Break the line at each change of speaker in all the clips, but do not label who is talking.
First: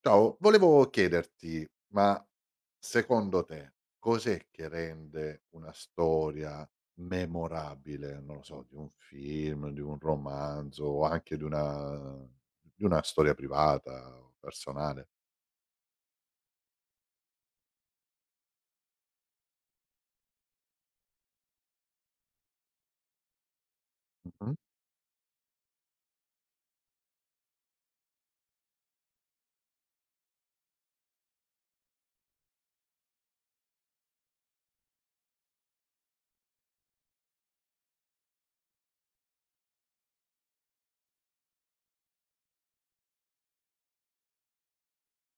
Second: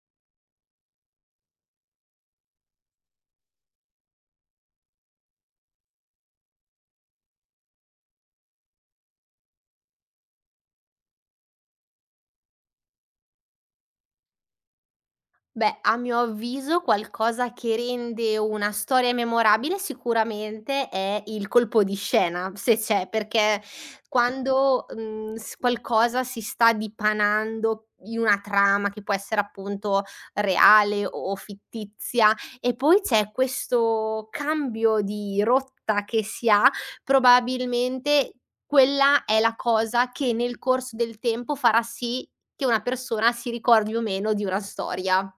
Ciao, volevo chiederti, ma secondo te cos'è che rende una storia memorabile, non lo so, di un film, di un romanzo o anche di una storia privata o personale?
Beh, a mio avviso qualcosa che rende una storia memorabile sicuramente è il colpo di scena, se c'è, perché
Mh-mh.
quando, mhmm, s qualcosa si sta dipanando in una trama che può essere appunto reale o fittizia e poi c'è questo cambio di rotta che si ha, probabilmente quella è la cosa che nel corso del tempo farà sì che una persona si ricordi o meno di una storia.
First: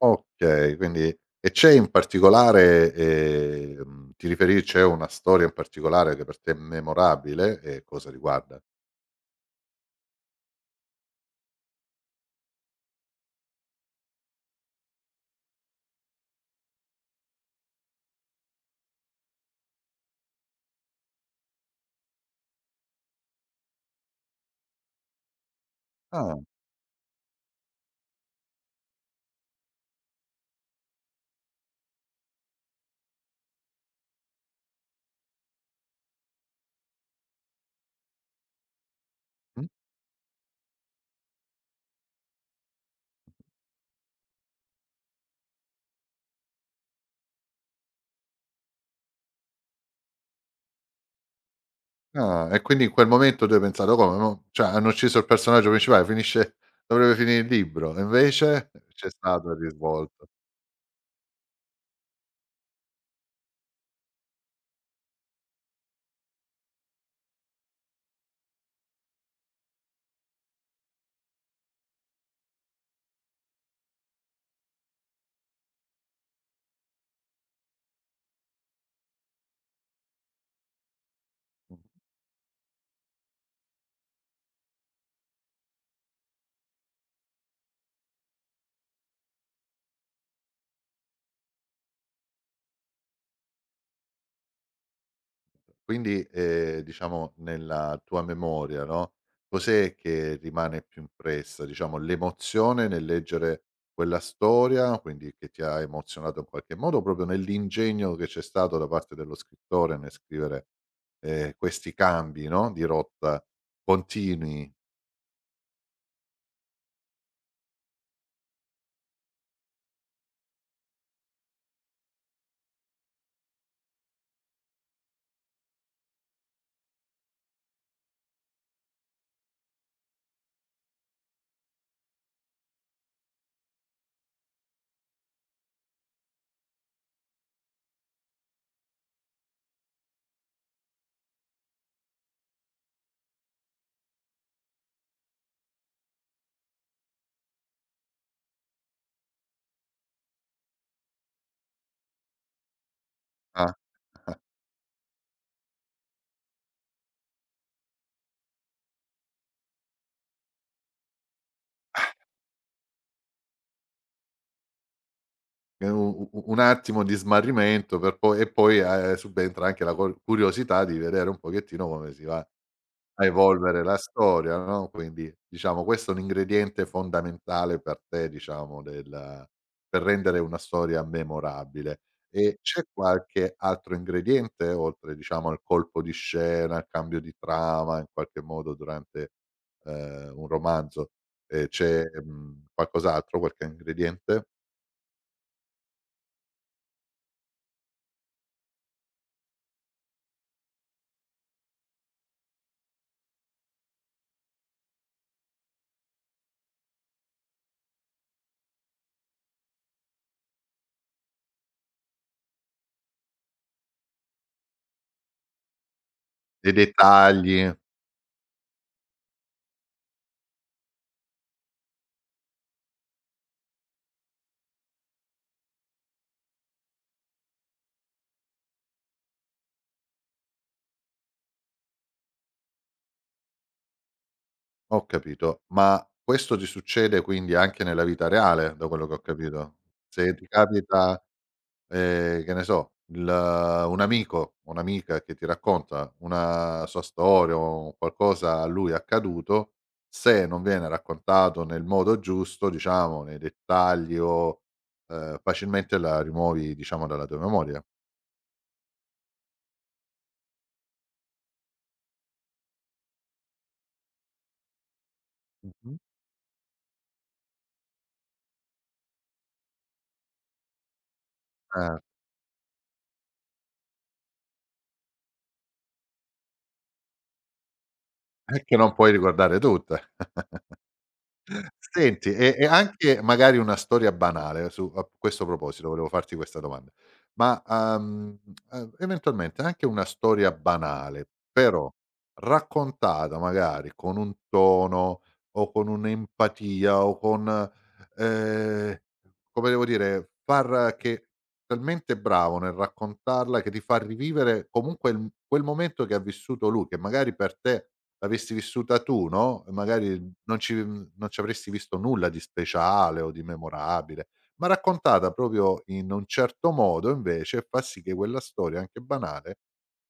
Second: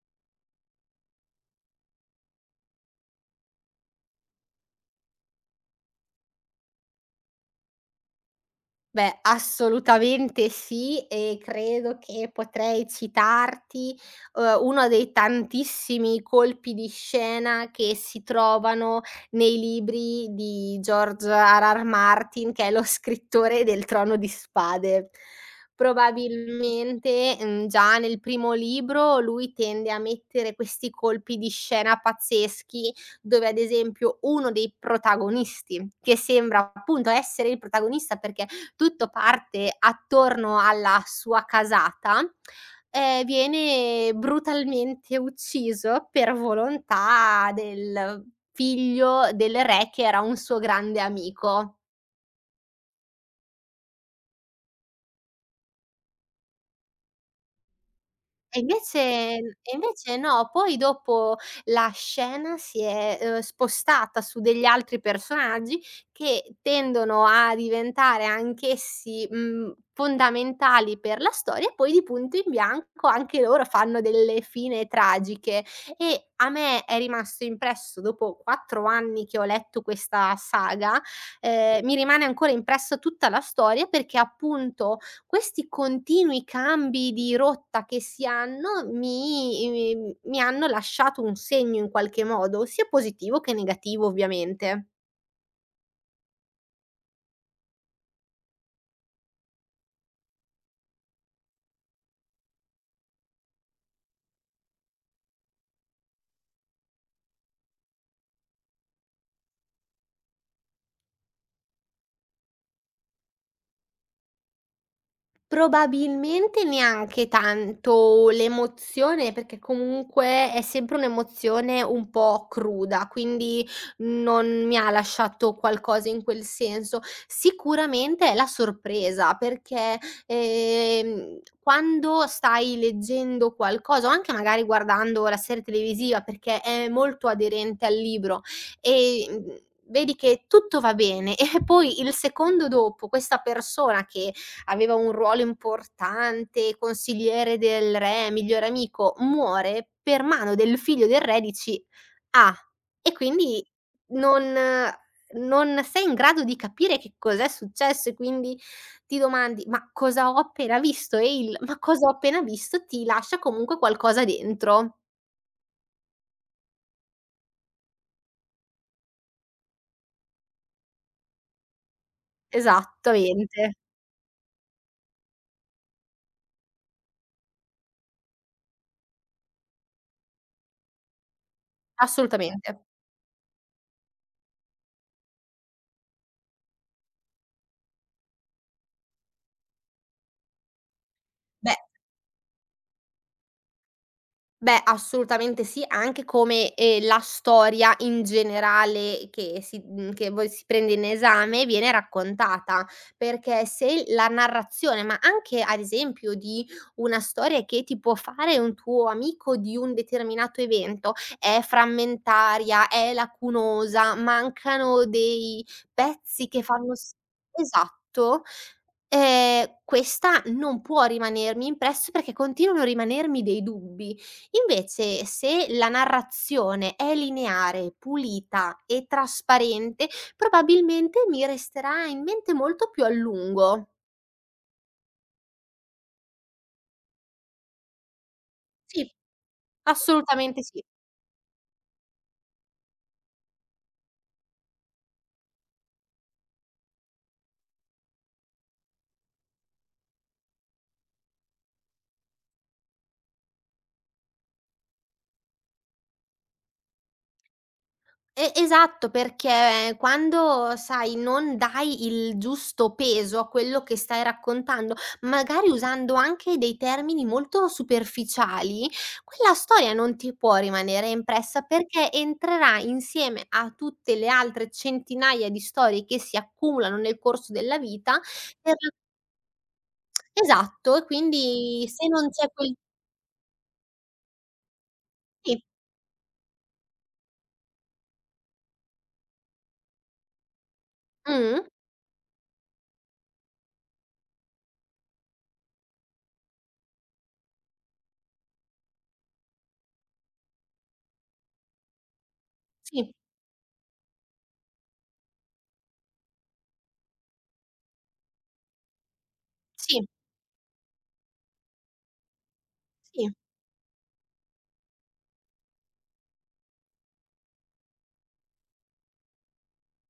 Okay, quindi e c'è una storia in particolare che per te è memorabile e cosa riguarda?
Beh, assolutamente sì e credo che potrei citarti, uno dei tantissimi colpi di scena che si trovano nei libri di George R. R. Martin, che è lo scrittore del Trono di Spade.
Ah.
Probabilmente, già nel primo libro lui tende a mettere questi colpi di scena pazzeschi, dove ad esempio uno dei protagonisti, che sembra appunto essere il protagonista perché tutto
Mh.
parte attorno alla sua casata, viene brutalmente ucciso per volontà del figlio del re che era un suo grande amico.
Ah, e quindi in quel momento tu hai pensato: "Come mo cioè hanno ucciso il personaggio principale, finisce dovrebbe finire il libro." E
E
invece
invece
c'è stato il
e invece
risvolto.
no, poi dopo la scena si è, spostata su degli altri personaggi che tendono a diventare anch'essi, fondamentali per la storia e poi di punto in bianco anche loro fanno delle fine tragiche. E a me è rimasto impresso dopo 4 anni che ho letto questa saga, mi rimane ancora impressa tutta la storia perché appunto questi continui cambi di rotta che si hanno mi hanno lasciato un segno in qualche modo, sia positivo che negativo ovviamente.
Quindi, diciamo nella tua memoria, no, cos'è che rimane più impressa? Diciamo l'emozione nel leggere quella storia, quindi che ti ha emozionato in qualche modo, o proprio nell'ingegno che c'è stato da parte dello scrittore nel scrivere, questi cambi, no, di rotta continui?
Probabilmente neanche tanto l'emozione, perché comunque è sempre un'emozione un po' cruda, quindi non mi ha lasciato qualcosa in quel senso. Sicuramente è la sorpresa, perché, quando stai leggendo qualcosa, o anche magari guardando la serie televisiva, perché è molto aderente al libro, e, vedi che tutto va bene e poi il secondo dopo questa persona che aveva un ruolo importante, consigliere del re, migliore amico, muore per mano del figlio del re, dici: "Ah!" E quindi
Ah.
non non sei in grado di capire che cos'è successo e quindi ti domandi: "Ma cosa ho appena visto?" E il "ma cosa ho appena visto" ti lascia comunque qualcosa dentro.
È u u un attimo di smarrimento per poi e poi, subentra anche la cor curiosità di vedere un pochettino come si va a
Esattamente,
evolvere la storia, no, quindi diciamo questo è un ingrediente fondamentale per te, diciamo, del per rendere una storia memorabile. E
assolutamente.
c'è qualche altro ingrediente oltre, diciamo, al colpo di scena, al cambio di trama in qualche modo durante, un romanzo? Ehm,
Beh
c'è, qualcos'altro, qualche ingrediente?
Beh, assolutamente sì, anche come, la storia in generale che si che voi si prende in esame viene raccontata, perché se la narrazione, ma anche ad esempio di una storia che ti può fare un tuo amico di un determinato evento, è frammentaria, è lacunosa, mancano dei pezzi che
Dei
fanno s
dettagli?
esatto, questa non può rimanermi impresso perché continuano a rimanermi dei dubbi. Invece se la narrazione è lineare, pulita e trasparente, probabilmente mi resterà in mente molto più a lungo.
Ho capito, ma questo ti succede quindi anche nella vita reale, da quello che
Sì,
ho capito? Se ti
assolutamente sì.
capita, che ne so, il un amico o un'amica che ti racconta una sua storia o qualcosa a lui accaduto, se non viene raccontato nel modo giusto, diciamo, nei dettagli o, facilmente la rimuovi, diciamo, dalla tua memoria.
E esatto, perché quando, sai, non dai il giusto peso a quello che stai raccontando, magari
Mh-mh.
usando anche dei termini molto superficiali, quella storia non ti può rimanere impressa
Eh,
perché entrerà insieme a tutte le altre centinaia di storie che si accumulano nel corso della vita
e
per
che non puoi ricordare tutta.
esatto, e quindi se non
Senti,
c'è
e
quel
anche magari una storia banale su a questo
sì,
proposito volevo farti questa domanda, ma, eventualmente anche una storia banale,
mh,
però raccontata magari con un tono o con un'empatia o con, ehm, come devo dire, far che talmente bravo nel
sì,
raccontarla che ti fa rivivere comunque il quel momento che ha vissuto lui, che magari per te l'avessi vissuta tu, no, e
sì,
magari non ci avresti visto nulla di speciale
sì.
o di memorabile, ma raccontata proprio in un certo modo invece fa sì che quella storia, anche banale,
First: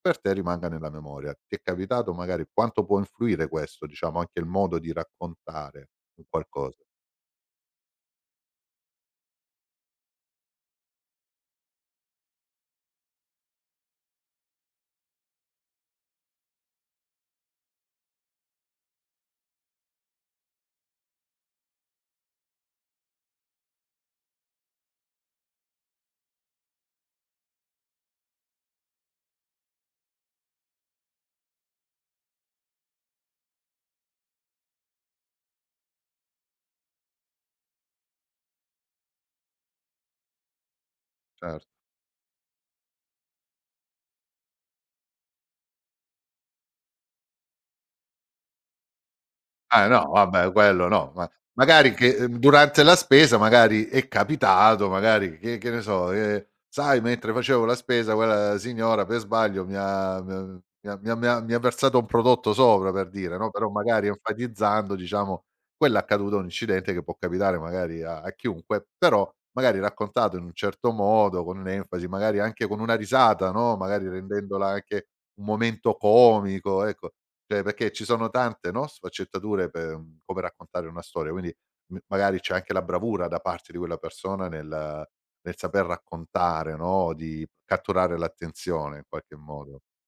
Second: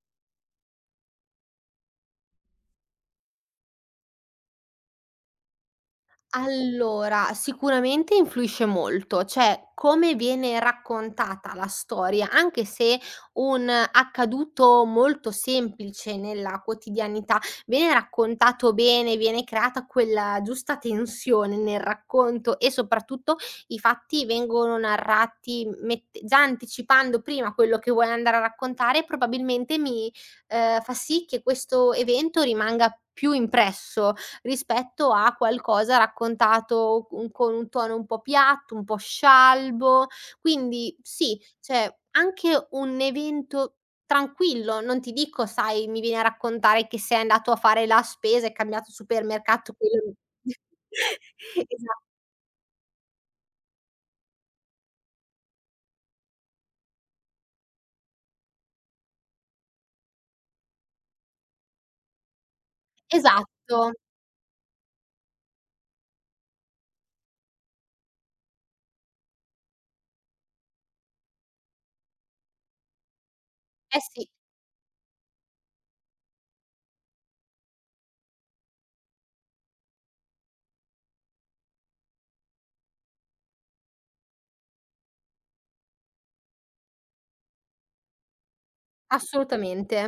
per te rimanga nella memoria. Ti è capitato magari quanto può influire questo, diciamo, anche il modo di raccontare un qualcosa?
Allora, sicuramente influisce molto, cioè come viene raccontata la storia, anche se un accaduto molto semplice nella quotidianità viene raccontato bene, viene creata quella giusta tensione nel racconto e soprattutto i fatti vengono narrati già anticipando prima quello che vuoi andare a raccontare, probabilmente mi fa sì che questo evento rimanga più impresso rispetto a qualcosa raccontato un con un tono un po' piatto, un po' scialbo. Quindi sì,
Cer
cioè anche un evento tranquillo, non ti dico sai, mi vieni a raccontare che sei andato a fare la spesa, hai cambiato supermercato,
Ah, no,
quello
vabbè quello no, ma magari
Esa
che, durante la spesa magari è capitato, magari che ne so, sai mentre facevo la spesa quella signora per sbaglio mi ha versato un prodotto sopra per dire, no, però
esatto.
magari enfatizzando diciamo quell'accaduto, un incidente che può capitare magari a chiunque, però magari raccontato in un certo modo, con un'enfasi, magari anche con una risata, no,
Eh
magari
sì,
rendendola anche un momento comico, ecco. Cioè, perché ci sono tante, no, sfaccettature per come raccontare una storia, quindi m magari c'è anche la bravura da parte di quella persona nel saper raccontare, no, di catturare l'attenzione in qualche modo.
assolutamente.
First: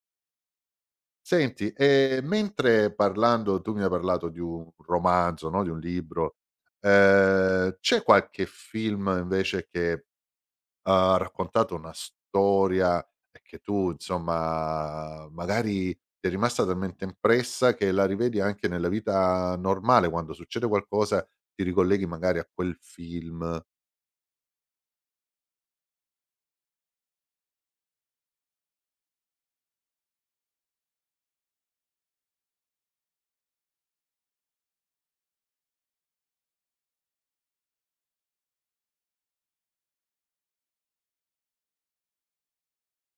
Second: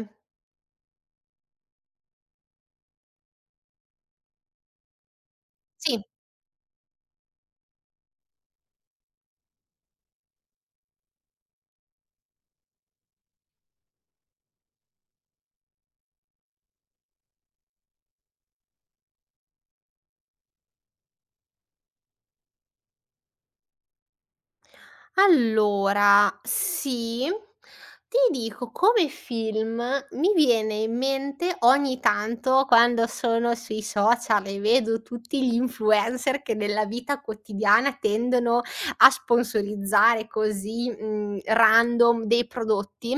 Senti, mentre parlando tu mi hai parlato di un romanzo, no, di un
Sì.
libro, c'è qualche film invece che ha raccontato una storia e che tu insomma magari ti è rimasta talmente impressa che la rivedi anche nella vita normale, quando succede qualcosa ti ricolleghi magari a quel film.
Allora, sì, ti dico come film mi viene in mente ogni tanto quando sono sui social e vedo tutti gli influencer che nella vita quotidiana tendono a sponsorizzare così, random dei prodotti,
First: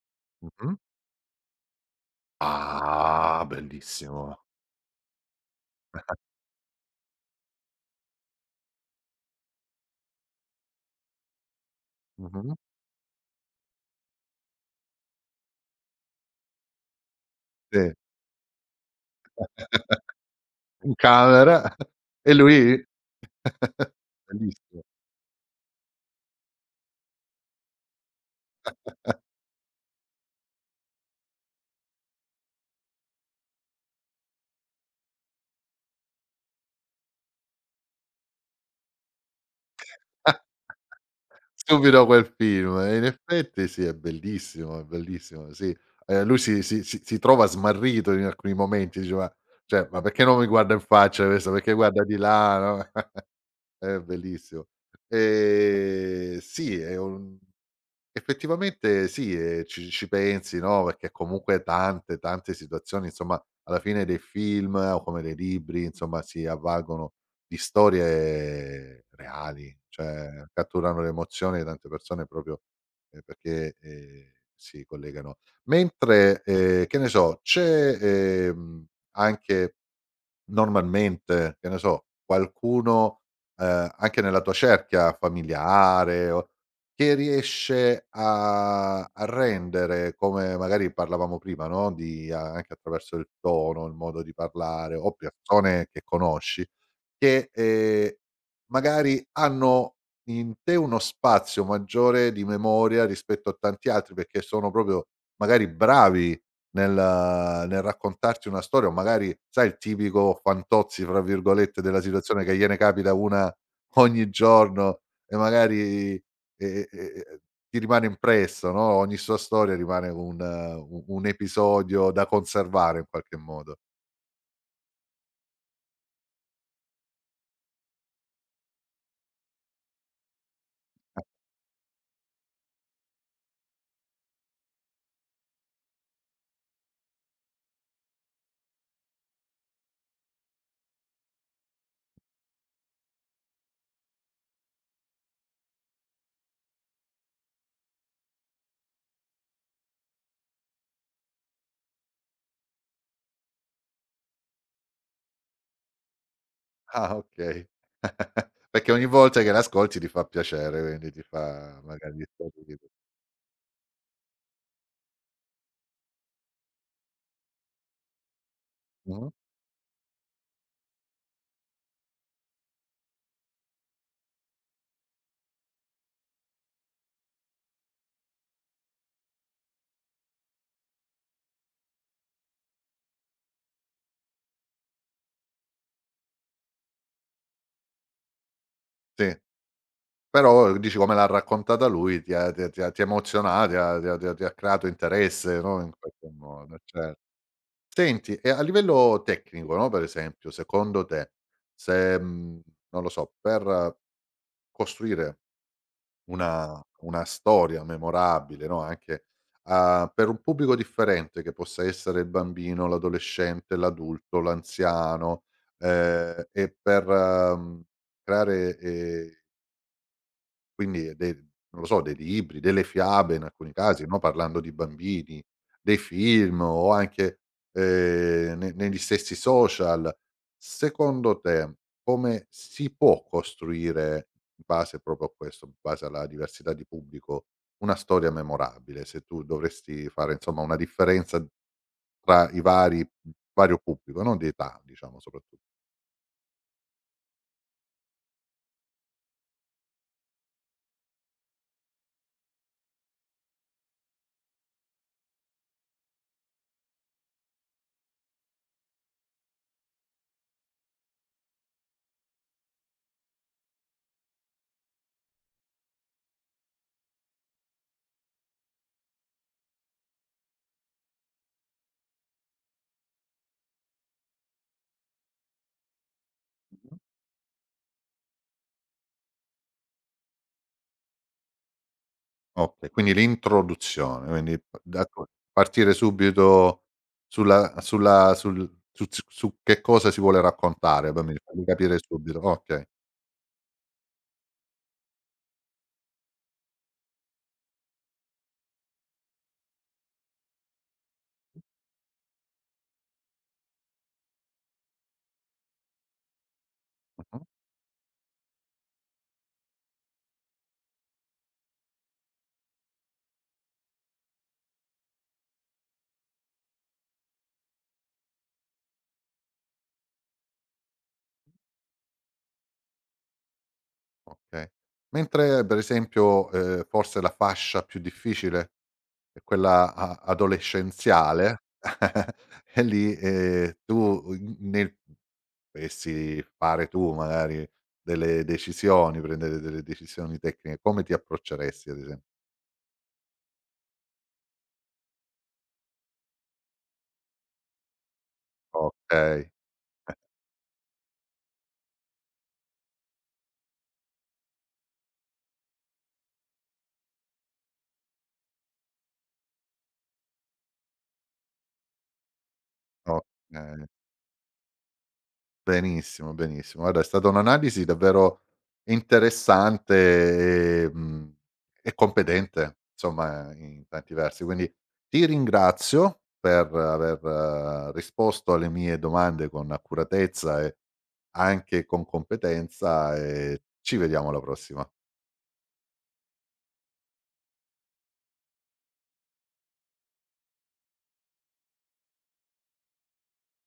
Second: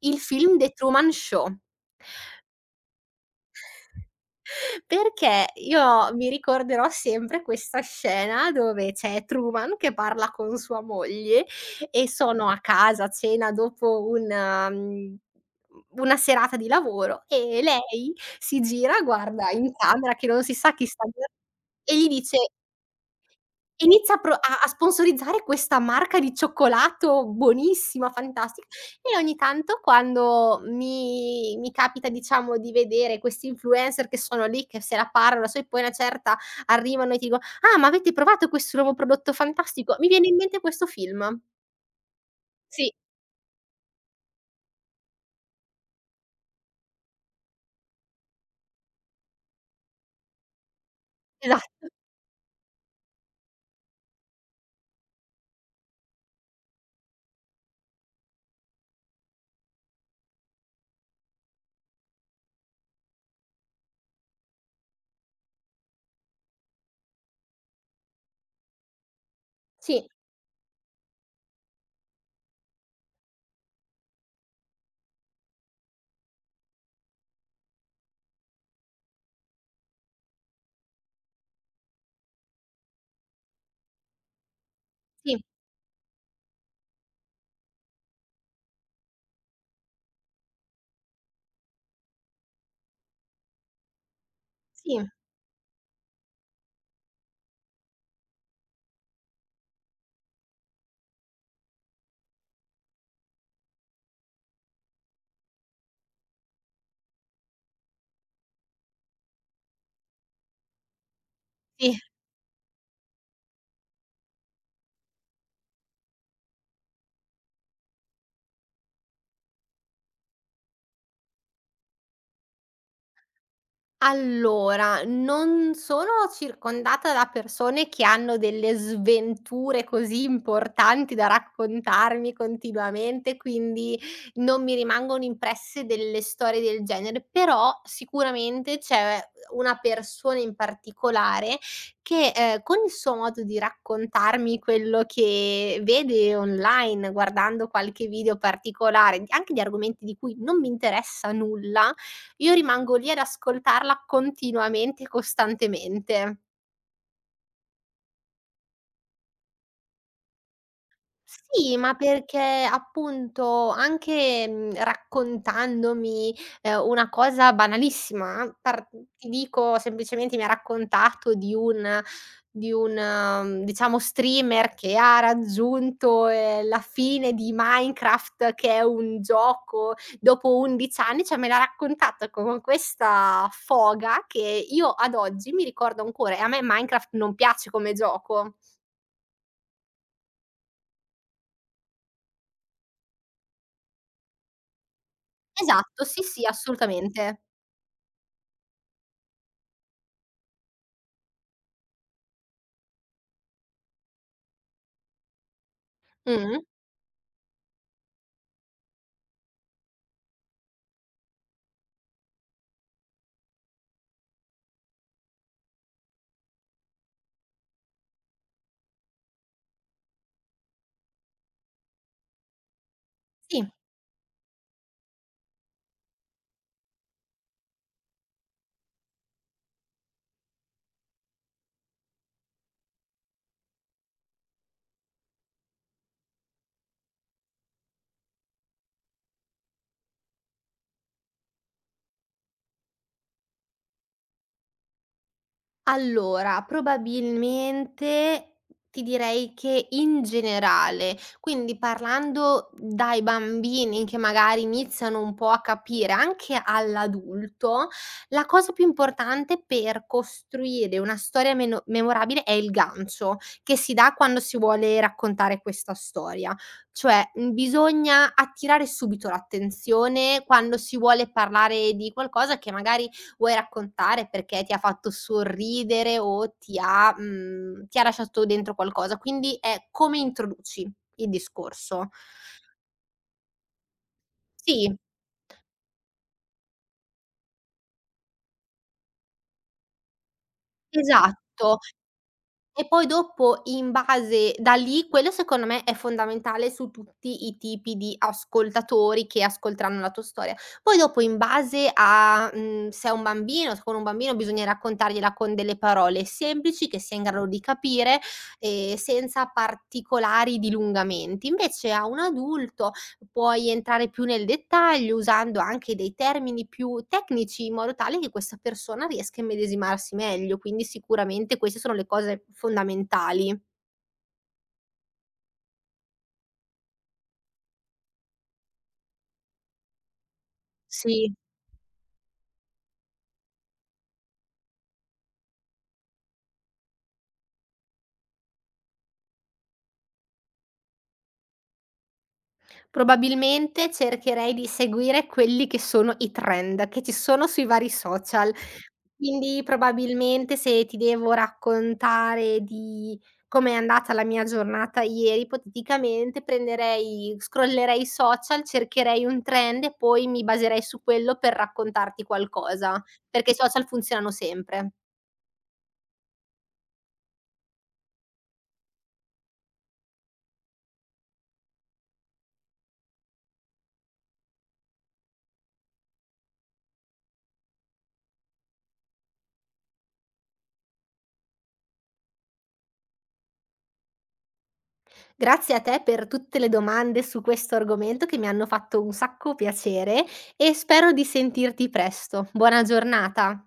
il film The
Mh-mh.
Truman Show.
Ah, bellissimo.
Perché io mi ricorderò sempre questa scena dove c'è Truman che parla con sua moglie e sono
Mh-mh.
a casa a cena dopo un una serata di lavoro e
Sì.
lei si gira, guarda in camera che non si sa chi
In
sta guar
camera.
e gli
E
dice
lui.
e Inizia a pro a a
Bellissimo.
sponsorizzare questa marca di cioccolato buonissima, fantastica, e ogni tanto quando mi capita, diciamo, di vedere questi influencer che sono lì, che se la parlano, sai poi una certa arrivano e ti dico: "Ah, ma avete provato questo nuovo prodotto fantastico?" Mi viene in mente questo film.
Subito quel film
Sì,
e in effetti sì, è bellissimo, sì. Lui si trova smarrito in alcuni momenti, dice: "Ma cioè, ma perché non mi guarda in faccia questo? Perché
esatto.
guarda di là?" No, è bellissimo. Sì, è un effettivamente sì, ci pensi, no, perché comunque tante, tante situazioni, insomma, alla fine dei film o come dei libri, insomma, si avvalgono di storie reali,
Sì,
cioè catturano l'emozione di tante persone proprio, perché, si collegano. Mentre, che ne so, c'è, anche normalmente, che ne so, qualcuno, anche nella tua cerchia
sì,
familiare o che riesce a rendere, come magari parlavamo prima, no, di anche attraverso il tono, il modo di parlare
sì,
o persone che conosci che, magari hanno in te uno spazio maggiore di memoria rispetto a tanti altri, perché sono proprio magari bravi nel raccontarti una storia o magari sai il tipico "fantozzi" fra virgolette
sì.
della situazione che gliene capita una ogni giorno e magari, e ti rimane impresso, no, ogni sua storia rimane un u un episodio da conservare in qualche modo.
Allora, non sono circondata da persone che hanno delle sventure così importanti da raccontarmi continuamente, quindi non mi rimangono impresse delle storie del genere, però sicuramente c'è una persona in particolare che con il suo modo di raccontarmi quello che vede online, guardando qualche video particolare, anche di argomenti di cui non mi interessa nulla, io rimango lì ad ascoltarla continuamente e costantemente.
Ah, okay. Perché ogni volta che l'ascolti ti fa piacere, quindi ti
Sì,
fa
ma
magari
perché appunto anche, raccontandomi, una cosa banalissima, par ti
mh-mh,
dico semplicemente mi ha raccontato di un di un, diciamo, streamer che ha raggiunto, la fine di Minecraft, che è un gioco, dopo 11 anni, cioè me l'ha raccontato con questa foga che io ad oggi mi ricordo ancora e a me Minecraft non piace come gioco.
sì. Però dici come l'ha raccontata lui ti ha emozionato, ti ha creato interesse, no, in
Esatto, sì,
qualche
sì,
modo, cer
assolutamente.
Senti, e a livello tecnico, no, per esempio, secondo te, se, non lo so, per costruire
Mh.
una storia memorabile, no, anche a per un pubblico differente che possa essere il bambino, l'adolescente, l'adulto, l'anziano, e per, creare, quindi e de non lo so, dei libri, delle fiabe in
Sì,
alcuni casi, no, parlando di bambini, dei film o anche, ne negli stessi social. Secondo te come si può costruire, in base proprio a questo, in base alla diversità di pubblico, una storia memorabile? Se tu dovresti fare insomma una differenza tra i vari vario pubblico, non di età diciamo soprattutto.
allora probabilmente ti direi che in generale, quindi parlando dai bambini che magari iniziano un po' a capire anche all'adulto, la cosa più importante per costruire una storia meno memorabile è il gancio che si dà quando si vuole raccontare questa storia. Cioè, bisogna attirare subito l'attenzione quando si vuole parlare di qualcosa che magari vuoi raccontare perché ti ha fatto sorridere o ti ha ti ha lasciato dentro qualcosa. Quindi è come introduci il discorso.
Okay, quindi l'introduzione, quindi p
Sì,
da co partire subito sulla sulla sul su z su che cosa si vuole raccontare, per me farmi
esatto.
capire subito. Okay.
E poi dopo in base da lì quello secondo me è fondamentale su tutti i tipi di ascoltatori che ascolteranno la tua storia. Poi dopo in base a, se è un bambino se con un bambino bisogna raccontargliela con delle parole semplici che sia in
Mh-mh,
grado di capire, senza particolari dilungamenti. Invece a un adulto puoi entrare più nel dettaglio usando anche dei termini più tecnici in modo tale che questa persona riesca a immedesimarsi meglio, quindi sicuramente queste sono le cose fondamentali.
okay. Mentre per esempio, forse la fascia più difficile è quella a
Sì.
adolescenziale e lì, tu n nel dovessi fare tu magari delle decisioni, prendere delle decisioni tecniche, come ti approcceresti ad esempio?
Probabilmente cercherei di seguire quelli che sono i trend che ci sono sui vari social.
Okay.
Quindi
Eh,
probabilmente se ti devo raccontare di com'è andata la mia giornata ieri, ipoteticamente prenderei scrollerei i social, cercherei un trend e poi mi baserei su quello per raccontarti qualcosa,
no,
perché i
ehm,
social funzionano sempre.
benissimo, benissimo. Guarda, è stata un'analisi davvero interessante e e competente, insomma, in tanti versi. Quindi ti ringrazio per aver risposto alle mie domande con accuratezza e anche con competenza e ci vediamo alla prossima. Cia
Grazie a te per tutte le domande su questo argomento che mi hanno fatto un sacco piacere e spero di sentirti presto. Buona giornata.